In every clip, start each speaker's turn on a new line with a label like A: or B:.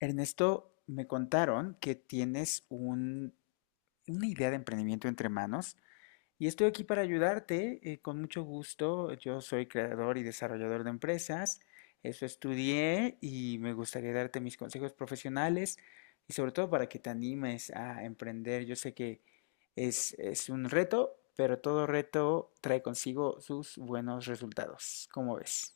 A: Ernesto, me contaron que una idea de emprendimiento entre manos y estoy aquí para ayudarte, con mucho gusto. Yo soy creador y desarrollador de empresas, eso estudié y me gustaría darte mis consejos profesionales y sobre todo para que te animes a emprender. Yo sé que es un reto, pero todo reto trae consigo sus buenos resultados. ¿Cómo ves?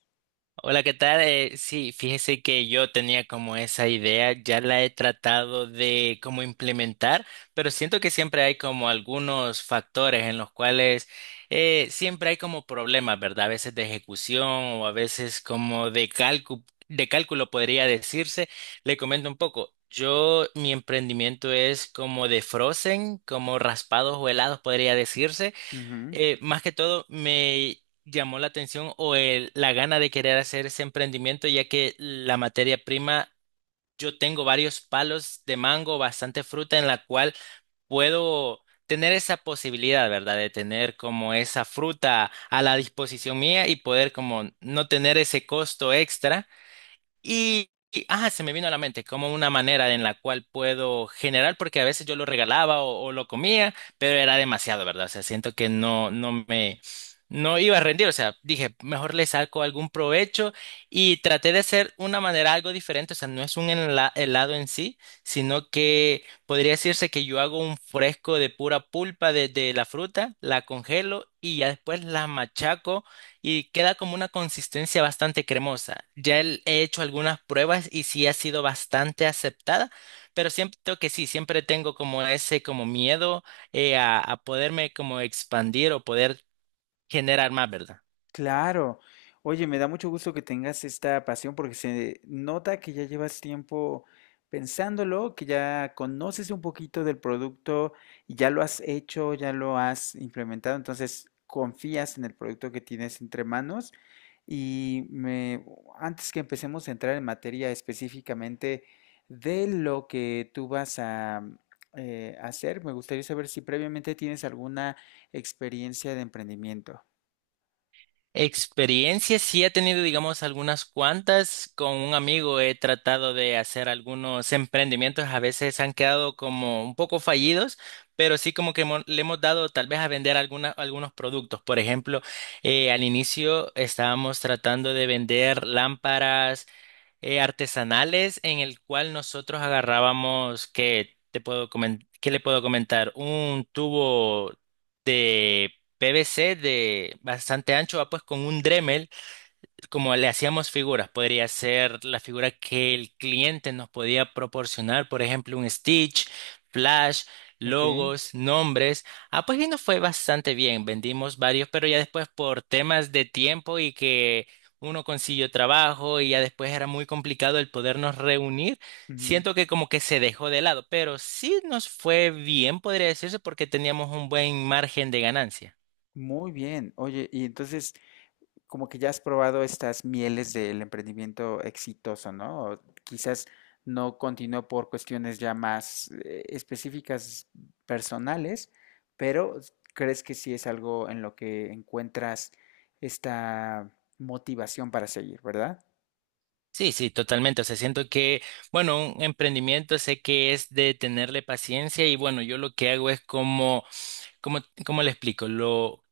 B: Hola, ¿qué tal? Sí, fíjese que yo tenía como esa idea, ya la he tratado de como implementar, pero siento que siempre hay como algunos factores en los cuales siempre hay como problemas, ¿verdad? A veces de ejecución o a veces como de cálculo podría decirse. Le comento un poco. Yo, mi emprendimiento es como de frozen, como raspados o helados podría decirse
A: Ujú.
B: eh, Más que todo me llamó la atención o la gana de querer hacer ese emprendimiento, ya que la materia prima, yo tengo varios palos de mango, bastante fruta en la cual puedo tener esa posibilidad, ¿verdad? De tener como esa fruta a la disposición mía y poder como no tener ese costo extra y se me vino a la mente como una manera en la cual puedo generar, porque a veces yo lo regalaba o lo comía, pero era demasiado, ¿verdad? O sea, siento que no, no iba a rendir. O sea, dije, mejor le saco algún provecho y traté de hacer una manera algo diferente. O sea, no es un helado en sí, sino que podría decirse que yo hago un fresco de pura pulpa de la fruta, la congelo y ya después la machaco y queda como una consistencia bastante cremosa. Ya he hecho algunas pruebas y sí ha sido bastante aceptada, pero siento que sí, siempre tengo como ese como miedo a poderme como expandir o poder generar más, ¿verdad?
A: Claro. Oye, me da mucho gusto que tengas esta pasión porque se nota que ya llevas tiempo pensándolo, que ya conoces un poquito del producto y ya lo has hecho, ya lo has implementado, entonces confías en el producto que tienes entre manos. Y me, antes que empecemos a entrar en materia específicamente de lo que tú vas a hacer, me gustaría saber si previamente tienes alguna experiencia de emprendimiento.
B: Experiencias, sí he tenido, digamos, algunas cuantas. Con un amigo he tratado de hacer algunos emprendimientos, a veces han quedado como un poco fallidos, pero sí como que le hemos dado tal vez a vender algunos productos. Por ejemplo, al inicio estábamos tratando de vender lámparas artesanales en el cual nosotros agarrábamos, que te puedo ¿qué le puedo comentar? Un tubo de PVC de bastante ancho, va pues con un Dremel como le hacíamos figuras, podría ser la figura que el cliente nos podía proporcionar, por ejemplo, un Stitch, Flash,
A: Ok.
B: logos, nombres. Ah, pues y nos fue bastante bien, vendimos varios, pero ya después por temas de tiempo y que uno consiguió trabajo y ya después era muy complicado el podernos reunir,
A: Ujú.
B: siento que como que se dejó de lado, pero sí nos fue bien, podría decirse, porque teníamos un buen margen de ganancia.
A: Muy bien. Oye, y entonces, como que ya has probado estas mieles del emprendimiento exitoso, ¿no? O quizás no continuó por cuestiones ya más específicas personales, pero ¿crees que sí es algo en lo que encuentras esta motivación para seguir, ¿verdad?
B: Sí, sí, totalmente. O sea, siento que, bueno, un emprendimiento sé que es de tenerle paciencia y bueno, yo lo que hago es como, ¿cómo le explico?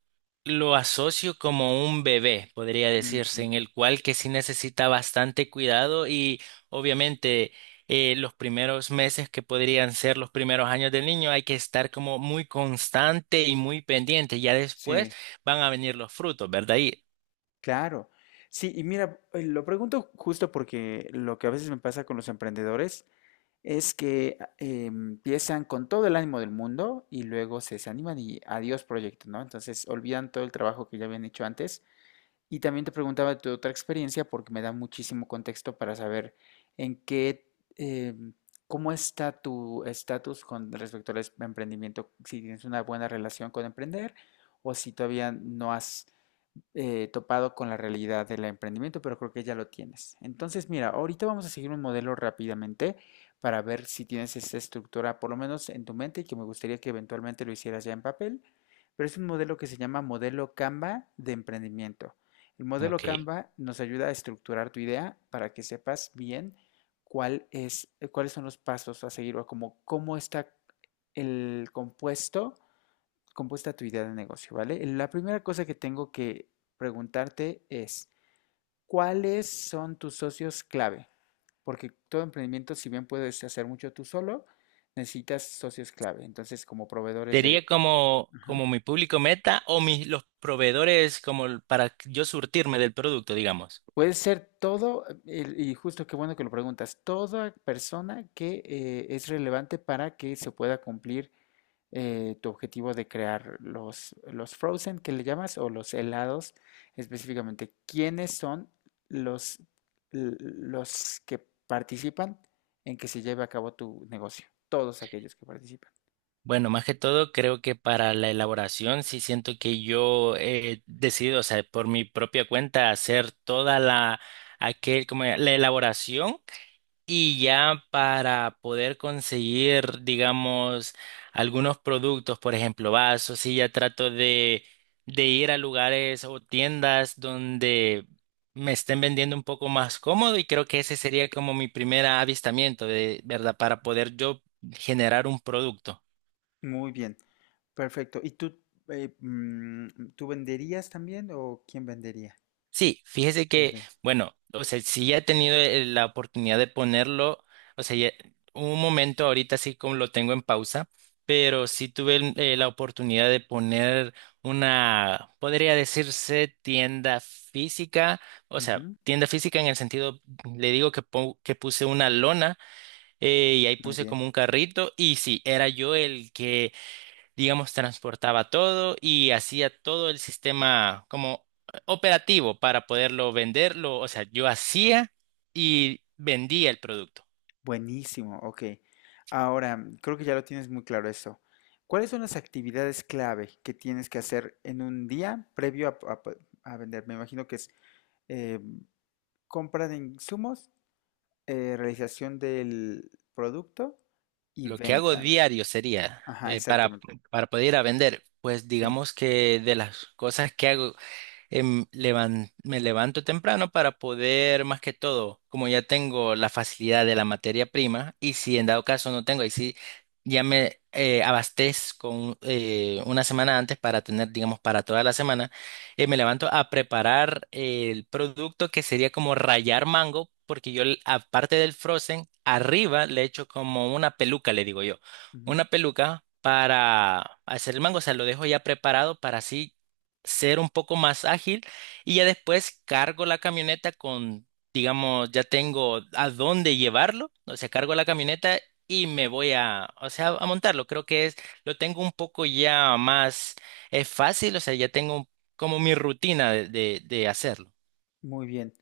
B: Lo asocio como un bebé, podría decirse,
A: Ujú.
B: en el cual que sí necesita bastante cuidado y obviamente los primeros meses que podrían ser los primeros años del niño hay que estar como muy constante y muy pendiente. Ya después
A: Sí,
B: van a venir los frutos, ¿verdad? Y,
A: claro. Sí, y mira, lo pregunto justo porque lo que a veces me pasa con los emprendedores es que empiezan con todo el ánimo del mundo y luego se desaniman y adiós proyecto, ¿no? Entonces olvidan todo el trabajo que ya habían hecho antes. Y también te preguntaba de tu otra experiencia porque me da muchísimo contexto para saber en qué, cómo está tu estatus con respecto al emprendimiento, si tienes una buena relación con emprender o si todavía no has topado con la realidad del emprendimiento, pero creo que ya lo tienes. Entonces, mira, ahorita vamos a seguir un modelo rápidamente para ver si tienes esta estructura, por lo menos en tu mente, y que me gustaría que eventualmente lo hicieras ya en papel, pero es un modelo que se llama modelo Canva de emprendimiento. El modelo
B: ok.
A: Canva nos ayuda a estructurar tu idea para que sepas bien cuál es, cuáles son los pasos a seguir o cómo está el compuesto compuesta tu idea de negocio, ¿vale? La primera cosa que tengo que preguntarte es, ¿cuáles son tus socios clave? Porque todo emprendimiento, si bien puedes hacer mucho tú solo, necesitas socios clave. Entonces, como proveedores
B: Sería
A: de...
B: como,
A: Ajá.
B: como mi público meta o mis, los proveedores como para yo surtirme del producto, digamos.
A: Puede ser todo, y justo qué bueno que lo preguntas, toda persona que es relevante para que se pueda cumplir tu objetivo de crear los frozen que le llamas o los helados específicamente. ¿Quiénes son los, los que participan en que se lleve a cabo tu negocio? Todos aquellos que participan.
B: Bueno, más que todo, creo que para la elaboración sí siento que yo he decidido, o sea, por mi propia cuenta, hacer toda la, aquel, como la elaboración. Y ya para poder conseguir, digamos, algunos productos, por ejemplo, vasos, sí, ya trato de ir a lugares o tiendas donde me estén vendiendo un poco más cómodo y creo que ese sería como mi primer avistamiento, de, ¿verdad? Para poder yo generar un producto.
A: Muy bien, perfecto. ¿Y tú, tú venderías también o quién vendería?
B: Sí, fíjese
A: Tú
B: que,
A: vende-
B: bueno, o sea, sí ya he tenido la oportunidad de ponerlo, o sea, un momento ahorita sí como lo tengo en pausa, pero sí tuve la oportunidad de poner una, podría decirse tienda física, o sea,
A: Ujú.
B: tienda física en el sentido, le digo que, que puse una lona y ahí
A: Muy
B: puse
A: bien.
B: como un carrito y sí, era yo el que digamos, transportaba todo y hacía todo el sistema como operativo para poderlo venderlo. O sea, yo hacía y vendía el producto.
A: Buenísimo, ok. Ahora, creo que ya lo tienes muy claro eso. ¿Cuáles son las actividades clave que tienes que hacer en un día previo a, pues, a vender? Me imagino que es eh, compra de insumos, realización del producto y
B: Lo que hago
A: venta.
B: diario sería
A: Ajá, exactamente.
B: para poder ir a vender. Pues
A: Sí.
B: digamos que de las cosas que hago me levanto temprano para poder, más que todo, como ya tengo la facilidad de la materia prima, y si en dado caso no tengo, ahí sí ya me abastezco una semana antes para tener, digamos, para toda la semana, me levanto a preparar el producto que sería como rayar mango, porque yo, aparte del frozen, arriba le echo como una peluca, le digo yo, una peluca, para hacer el mango, o sea, lo dejo ya preparado para así ser un poco más ágil y ya después cargo la camioneta con, digamos, ya tengo a dónde llevarlo, o sea, cargo la camioneta y me voy a, o sea, a montarlo. Creo que es, lo tengo un poco ya más, es fácil, o sea, ya tengo como mi rutina de hacerlo.
A: Muy bien,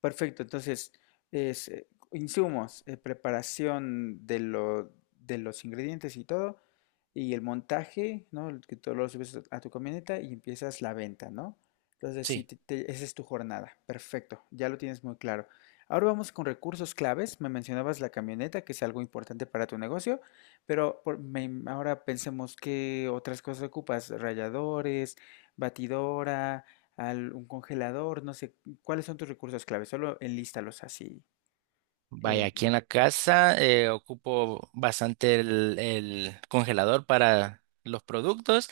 A: perfecto. Entonces, es, insumos, preparación de, de los ingredientes y todo, y el montaje, ¿no? El que todo lo subes a tu camioneta y empiezas la venta, ¿no? Entonces, sí,
B: Sí.
A: esa es tu jornada. Perfecto, ya lo tienes muy claro. Ahora vamos con recursos claves. Me mencionabas la camioneta, que es algo importante para tu negocio, pero ahora pensemos qué otras cosas ocupas, ralladores, batidora un congelador, no sé, ¿cuáles son tus recursos clave? Solo enlístalos así.
B: Vaya,
A: Eh,
B: aquí en la casa ocupo bastante el congelador para los productos.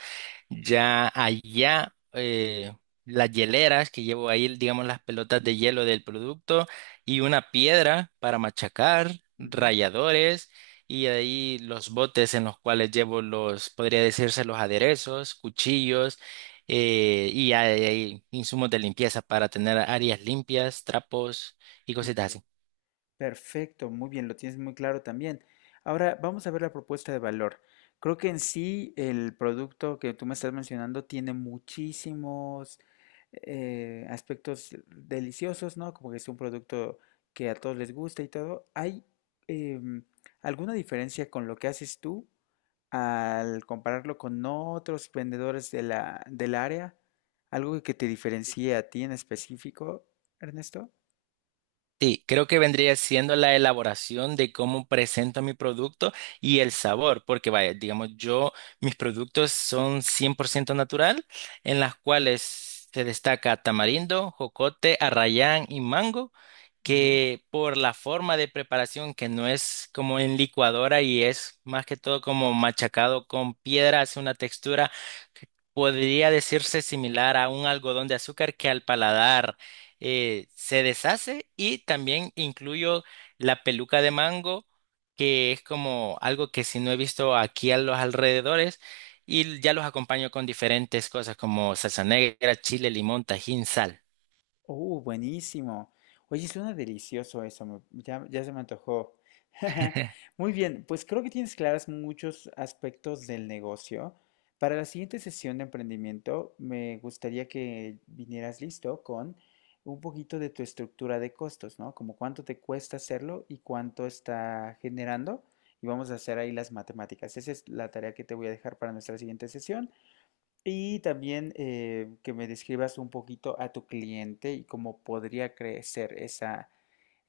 B: Ya allá las hieleras que llevo ahí, digamos las pelotas de hielo del producto y una piedra para machacar,
A: ujú.
B: ralladores y ahí los botes en los cuales llevo los, podría decirse los aderezos, cuchillos y hay insumos de limpieza para tener áreas limpias, trapos y
A: Muy
B: cositas
A: bien.
B: así.
A: Perfecto, muy bien, lo tienes muy claro también. Ahora vamos a ver la propuesta de valor. Creo que en sí el producto que tú me estás mencionando tiene muchísimos aspectos deliciosos, ¿no? Como que es un producto que a todos les gusta y todo. ¿Hay em, alguna diferencia con lo que haces tú al compararlo con otros vendedores de del área? ¿Algo que te diferencie a ti en específico, Ernesto?
B: Sí, creo que vendría siendo la elaboración de cómo presento mi producto y el
A: Ujú.
B: sabor, porque vaya, digamos, yo, mis productos son 100% natural, en las cuales se destaca tamarindo, jocote, arrayán y mango,
A: Ujú.
B: que por la forma de preparación, que no es como en licuadora y es más que todo como machacado con piedra, hace una textura que podría decirse similar a un algodón de azúcar que al paladar se deshace y también incluyo la peluca de mango, que es como algo que si no he visto aquí a los alrededores y ya los acompaño con diferentes cosas como salsa negra, chile, limón, tajín, sal.
A: Buenísimo. Oye, suena delicioso eso, ya, ya se me antojó. Muy bien, pues creo que tienes claras muchos aspectos del negocio. Para la siguiente sesión de emprendimiento, me gustaría que vinieras listo con un poquito de tu estructura de costos, ¿no? Como cuánto te cuesta hacerlo y cuánto está generando. Y vamos a hacer ahí las matemáticas. Esa es la tarea que te voy a dejar para nuestra siguiente sesión. Y también que me describas un poquito a tu cliente y cómo podría crecer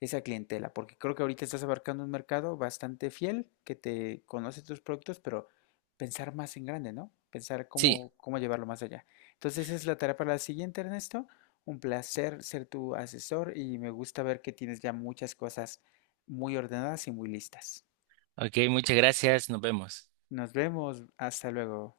A: esa clientela, porque creo que ahorita estás abarcando un mercado bastante fiel que te conoce tus productos, pero pensar más en grande, ¿no? Pensar
B: Sí,
A: cómo llevarlo más allá. Entonces, esa es la tarea para la siguiente, Ernesto. Un placer ser tu asesor y me gusta ver que tienes ya muchas cosas muy ordenadas y muy listas.
B: ok, muchas gracias, nos vemos.
A: Nos vemos. Hasta luego.